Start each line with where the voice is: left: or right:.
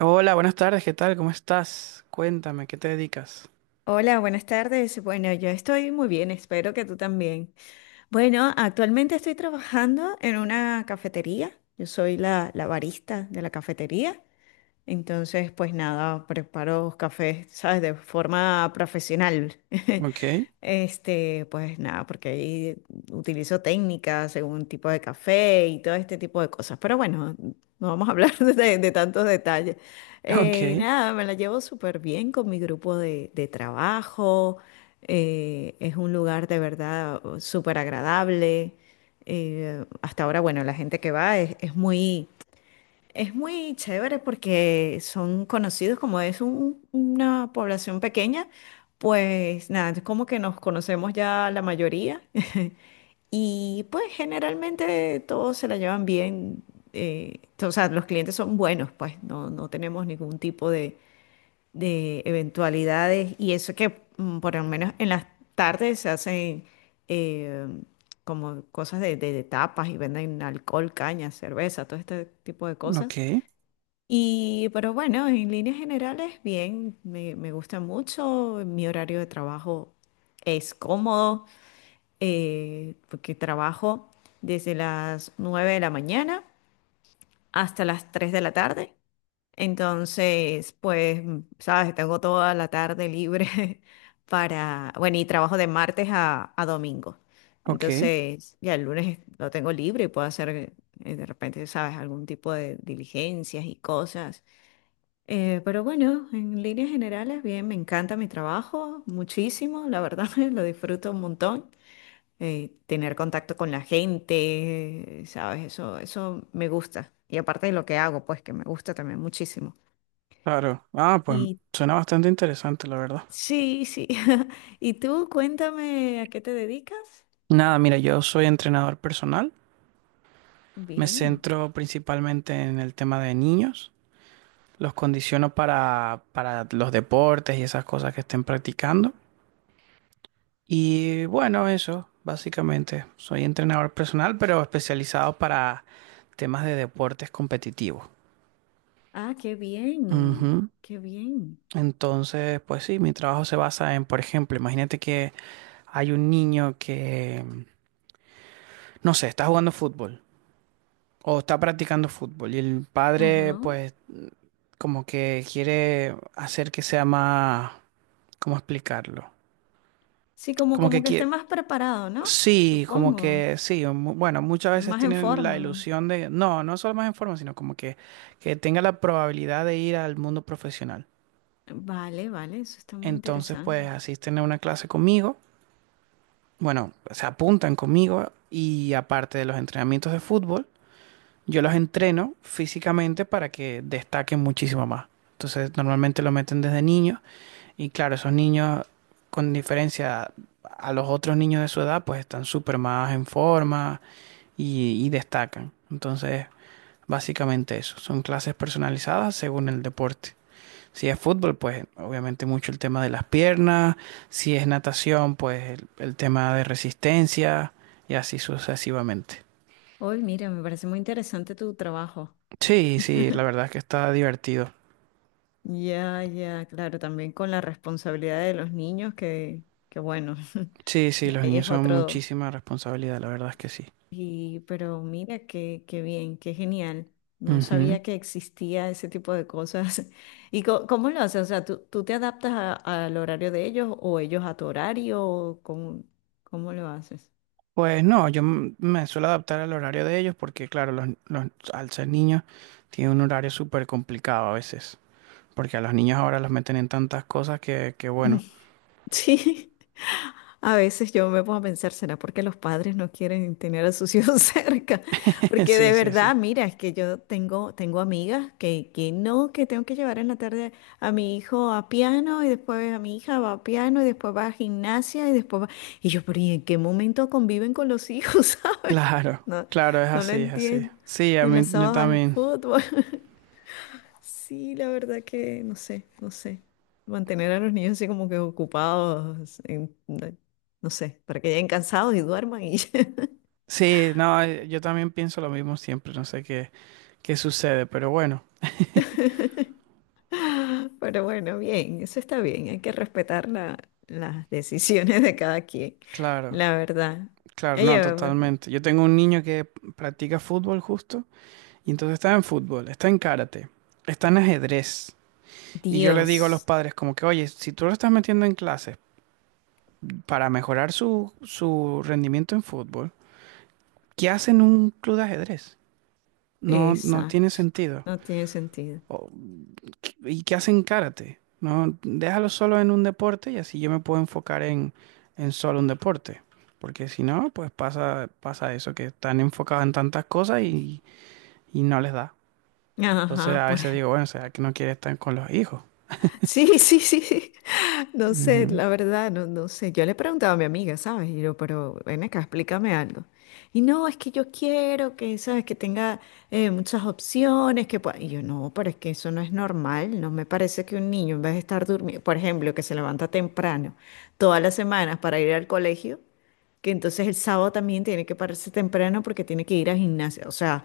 right: Hola, buenas tardes, ¿qué tal? ¿Cómo estás? Cuéntame, ¿qué te dedicas?
left: Hola, buenas tardes. Bueno, yo estoy muy bien, espero que tú también. Bueno, actualmente estoy trabajando en una cafetería. Yo soy la barista de la cafetería, entonces, pues nada, preparo cafés, ¿sabes? De forma profesional.
right: Ok,
left: Pues nada, porque ahí utilizo técnicas según tipo de café y todo este tipo de cosas. Pero bueno, no vamos a hablar de tantos detalles.
right: ok,
left: Nada, me la llevo súper bien con mi grupo de trabajo. Es un lugar de verdad súper agradable. Hasta ahora, bueno, la gente que va es muy, es muy chévere porque son conocidos, como es una población pequeña, pues nada, es como que nos conocemos ya la mayoría. Y pues generalmente todos se la llevan bien, o sea, los clientes son buenos, pues no tenemos ningún tipo de eventualidades. Y eso que por lo menos en las tardes se hacen, eh, como cosas de tapas, y venden alcohol, caña, cerveza, todo este tipo de
right: ok,
left: cosas. Y, pero bueno, en líneas generales, bien, me gusta mucho, mi horario de trabajo es cómodo, porque trabajo desde las 9 de la mañana hasta las 3 de la tarde. Entonces, pues, sabes, tengo toda la tarde libre para, bueno, y trabajo de martes a domingo.
right: ok,
left: Entonces, ya el lunes lo tengo libre y puedo hacer, de repente, sabes, algún tipo de diligencias y cosas, pero bueno, en líneas generales, bien, me encanta mi trabajo muchísimo, la verdad, lo disfruto un montón. Tener contacto con la gente, ¿sabes? Eso me gusta. Y aparte de lo que hago, pues que me gusta también muchísimo.
right: claro. Ah, pues
left: Y
right: suena bastante interesante, la verdad.
left: sí, sí. ¿Y tú, cuéntame a qué te dedicas?
right: Nada, mira, yo soy entrenador personal. Me
left: Bien.
right: centro principalmente en el tema de niños. Los condiciono para los deportes y esas cosas que estén practicando. Y bueno, eso, básicamente. Soy entrenador personal, pero especializado para temas de deportes competitivos.
left: Ah, qué bien,
right: Ujú.
left: qué bien.
right: Entonces, pues sí, mi trabajo se basa en, por ejemplo, imagínate que hay un niño que, no sé, está jugando fútbol o está practicando fútbol y el padre,
left: Ajá.
right: pues, como que quiere hacer que sea más, ¿cómo explicarlo?
left: Sí, como,
right: Como que
left: como que esté
right: quiere,
left: más preparado, ¿no?
right: sí, como
left: Supongo,
right: que sí, bueno, muchas
left: esté
right: veces
left: más en
right: tienen la
left: forma.
right: ilusión de, no, no solo más en forma, sino como que tenga la probabilidad de ir al mundo profesional.
left: Vale, vale, eso está muy
right: Entonces,
left: interesante.
right: pues, asisten a una clase conmigo. Bueno, se apuntan conmigo y aparte de los entrenamientos de fútbol, yo los entreno físicamente para que destaquen muchísimo más. Entonces, normalmente lo meten desde niños y claro, esos niños con diferencia a los otros niños de su edad, pues están súper más en forma y, destacan. Entonces, básicamente eso, son clases personalizadas según el deporte. Si es fútbol, pues obviamente mucho el tema de las piernas. Si es natación, pues el tema de resistencia y así sucesivamente.
left: Hoy, mira, me parece muy interesante tu trabajo.
right: Sí, sí, la verdad es que está divertido.
left: Ya, ya, claro, también con la responsabilidad de los niños, que bueno,
right: Sí, sí,
left: ya
right: los
left: ahí
right: niños
left: es
right: son
left: otro.
right: muchísima responsabilidad, la verdad es que sí.
left: Y, pero mira, qué, qué bien, qué genial. No
right: Ujú.
left: sabía que existía ese tipo de cosas. ¿Y cómo lo haces? O sea, ¿tú, tú te adaptas al horario de ellos o ellos a tu horario? ¿O cómo, cómo lo haces?
right: Pues no, yo me suelo adaptar al horario de ellos porque, claro, al ser niños tiene un horario súper complicado a veces. Porque a los niños ahora los meten en tantas cosas que bueno.
left: Sí. A veces yo me pongo a pensar, ¿será porque los padres no quieren tener a sus hijos cerca? Porque
right: Sí,
left: de
right: sí, sí.
left: verdad, mira, es que yo tengo, tengo amigas que no, que tengo que llevar en la tarde a mi hijo a piano, y después a mi hija va a piano y después va a gimnasia y después va... Y yo, pero ¿y en qué momento conviven con los hijos, sabes?
right: Claro,
left: No,
right: claro, es
left: no lo
right: así, es así.
left: entiendo.
right: Sí, a
left: Y
right: mí
left: los
right: yo
left: sábados al
right: también.
left: fútbol. Sí, la verdad que no sé, no sé. Mantener a los niños así como que ocupados, no sé, para que lleguen cansados y duerman y... ya.
right: Sí, no, yo también pienso lo mismo siempre, no sé qué, qué sucede, pero bueno,
left: Pero bueno, bien, eso está bien, hay que respetar las decisiones de cada quien,
right: claro,
left: la verdad.
right: claro, no,
left: Ella,
right: totalmente. Yo tengo un niño que practica fútbol justo, y entonces está en fútbol, está en karate, está en ajedrez. Y yo le digo a los
left: Dios,
right: padres como que, oye, si tú lo estás metiendo en clases para mejorar su, su rendimiento en fútbol, ¿qué hacen en un club de ajedrez? No, no tiene
left: exacto,
right: sentido.
left: no tiene sentido.
right: ¿Y qué hacen karate? No, déjalo solo en un deporte y así yo me puedo enfocar en solo un deporte. Porque si no, pues pasa, pasa eso, que están enfocados en tantas cosas y, no les da. Entonces
left: Ajá,
right: a
left: por...
right: veces digo, bueno, será que no quiere estar con los hijos.
left: Sí, sí, sí, sí. No sé,
right: Ujú.
left: la verdad, no, no sé. Yo le preguntaba a mi amiga, ¿sabes? Y yo, pero ven acá, explícame algo. Y no, es que yo quiero que, ¿sabes? Que tenga, muchas opciones, que pueda... Y yo, no, pero es que eso no es normal. No me parece que un niño, en vez de estar durmiendo, por ejemplo, que se levanta temprano todas las semanas para ir al colegio, que entonces el sábado también tiene que pararse temprano porque tiene que ir al gimnasio. O sea,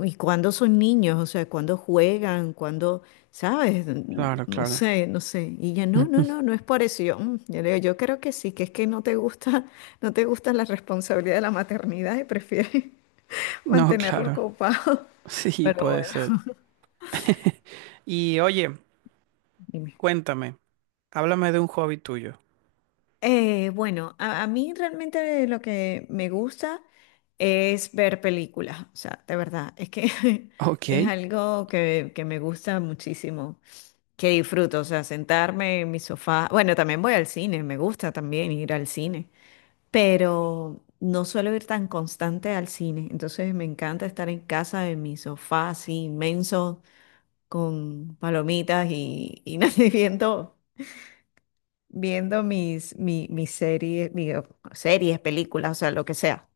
left: ¿y cuando son niños? O sea, ¿cuando juegan? ¿Cuando, sabes?
right: Claro,
left: No
right: claro.
left: sé, no sé. Y ya no, no, no, no es por eso. Y yo, "Mm". Yo le digo, yo creo que sí, que es que no te gusta, no te gusta la responsabilidad de la maternidad y prefieres
right: No,
left: mantenerlo
right: claro.
left: copado.
right: Sí,
left: Pero
right: puede
left: bueno,
right: ser. Y oye,
left: dime.
right: cuéntame, háblame de un hobby tuyo.
left: Bueno, a mí realmente lo que me gusta es ver películas. O sea, de verdad, es que es
right: Ok.
left: algo que me gusta muchísimo, que disfruto, o sea, sentarme en mi sofá. Bueno, también voy al cine, me gusta también ir al cine, pero no suelo ir tan constante al cine, entonces me encanta estar en casa en mi sofá así inmenso con palomitas y nada, viendo, viendo mis series, digo, series, películas, o sea, lo que sea.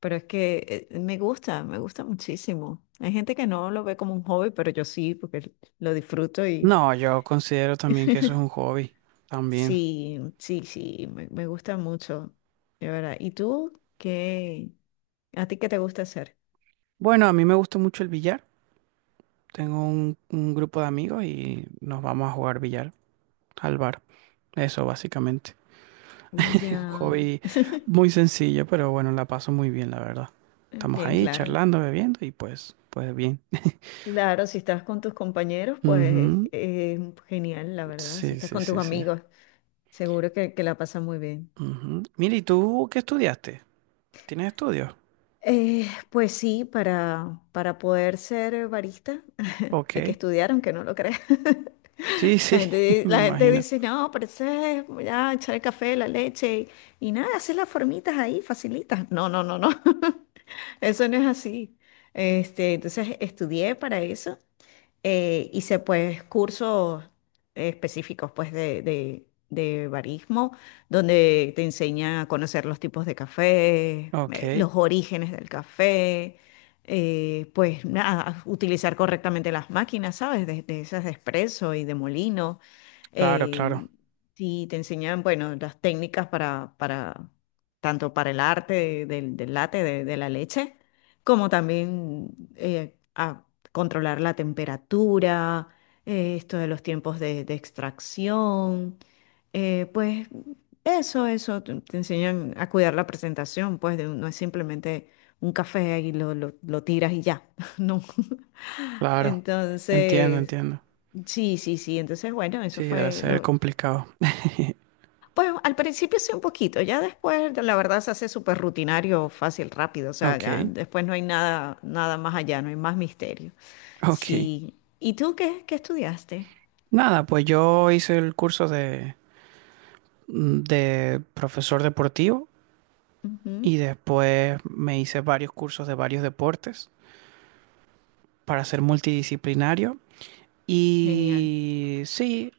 left: Pero es que me gusta muchísimo. Hay gente que no lo ve como un hobby, pero yo sí, porque lo disfruto.
right: No, yo considero también que eso es un hobby. También.
left: Sí, sí, sí, me gusta mucho, de verdad. ¿Y tú qué? ¿A ti qué te gusta hacer?
right: Bueno, a mí me gusta mucho el billar. Tengo un grupo de amigos y nos vamos a jugar billar al bar. Eso básicamente. Un
left: Ya,
right: hobby muy sencillo, pero bueno, la paso muy bien, la verdad. Estamos
left: bien,
right: ahí
left: claro.
right: charlando, bebiendo y pues, pues bien.
left: Claro, si estás con tus compañeros, pues
right: Ujú.
left: genial, la verdad. Si
right: Sí,
left: estás
right: sí,
left: con tus
right: sí, sí.
left: amigos, seguro que la pasas muy bien.
right: Ujú. Mira, ¿y tú qué estudiaste? ¿Tienes estudios?
left: Pues sí, para poder ser barista. Hay que
right: Ok.
left: estudiar aunque no lo creas.
right: Sí,
left: La
right: sí,
left: gente,
right: me
left: la gente
right: imagino.
left: dice, no, pero eso es ya echar el café, la leche y nada, hacer las formitas ahí, facilitas. No, no, no, no. Eso no es así. Entonces estudié para eso, hice pues cursos específicos pues de barismo, donde te enseña a conocer los tipos de café,
right: Ok.
left: los orígenes del café, pues nada, utilizar correctamente las máquinas, ¿sabes? De esas de espresso y de molino.
right: Claro,
left: eh,
right: claro,
left: y te enseñan, bueno, las técnicas para, tanto para el arte del, del latte, de la leche, como también a controlar la temperatura, esto de los tiempos de extracción, pues eso, te enseñan a cuidar la presentación, pues no es simplemente un café y lo tiras y ya. No.
right: claro. Entiendo,
left: Entonces,
right: entiendo.
left: sí, sí, sí, entonces bueno, eso
right: Sí, debe
left: fue
right: ser
left: lo...
right: complicado.
left: Pues al principio sí un poquito, ya después la verdad se hace súper rutinario, fácil, rápido, o sea, ya
right: Ok,
left: después no hay nada, nada más allá, no hay más misterio.
right: ok.
left: Sí. ¿Y tú qué, qué estudiaste?
right: Nada, pues yo hice el curso de de profesor deportivo y
left: Ujú.
right: después me hice varios cursos de varios deportes para ser multidisciplinario
left: Genial.
right: y sí,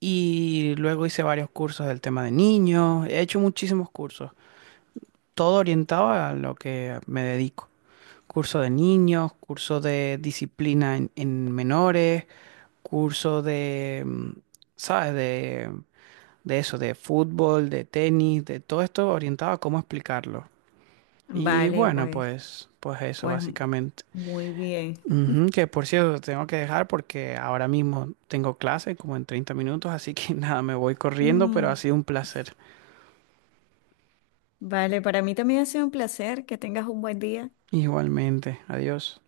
right: y luego hice varios cursos del tema de niños, he hecho muchísimos cursos, todo orientado a lo que me dedico. Curso de niños, curso de disciplina en menores, curso de, ¿sabes? De eso, de fútbol, de tenis, de todo esto orientado a cómo explicarlo. Y
left: Vale,
right: bueno,
left: pues,
right: pues, pues eso
left: pues
right: básicamente.
left: muy bien.
right: Ujú, que por cierto, tengo que dejar porque ahora mismo tengo clase como en 30 minutos, así que nada, me voy corriendo, pero ha
left: Mm,
right: sido un placer.
left: vale, para mí también ha sido un placer. Que tengas un buen día.
right: Igualmente, adiós.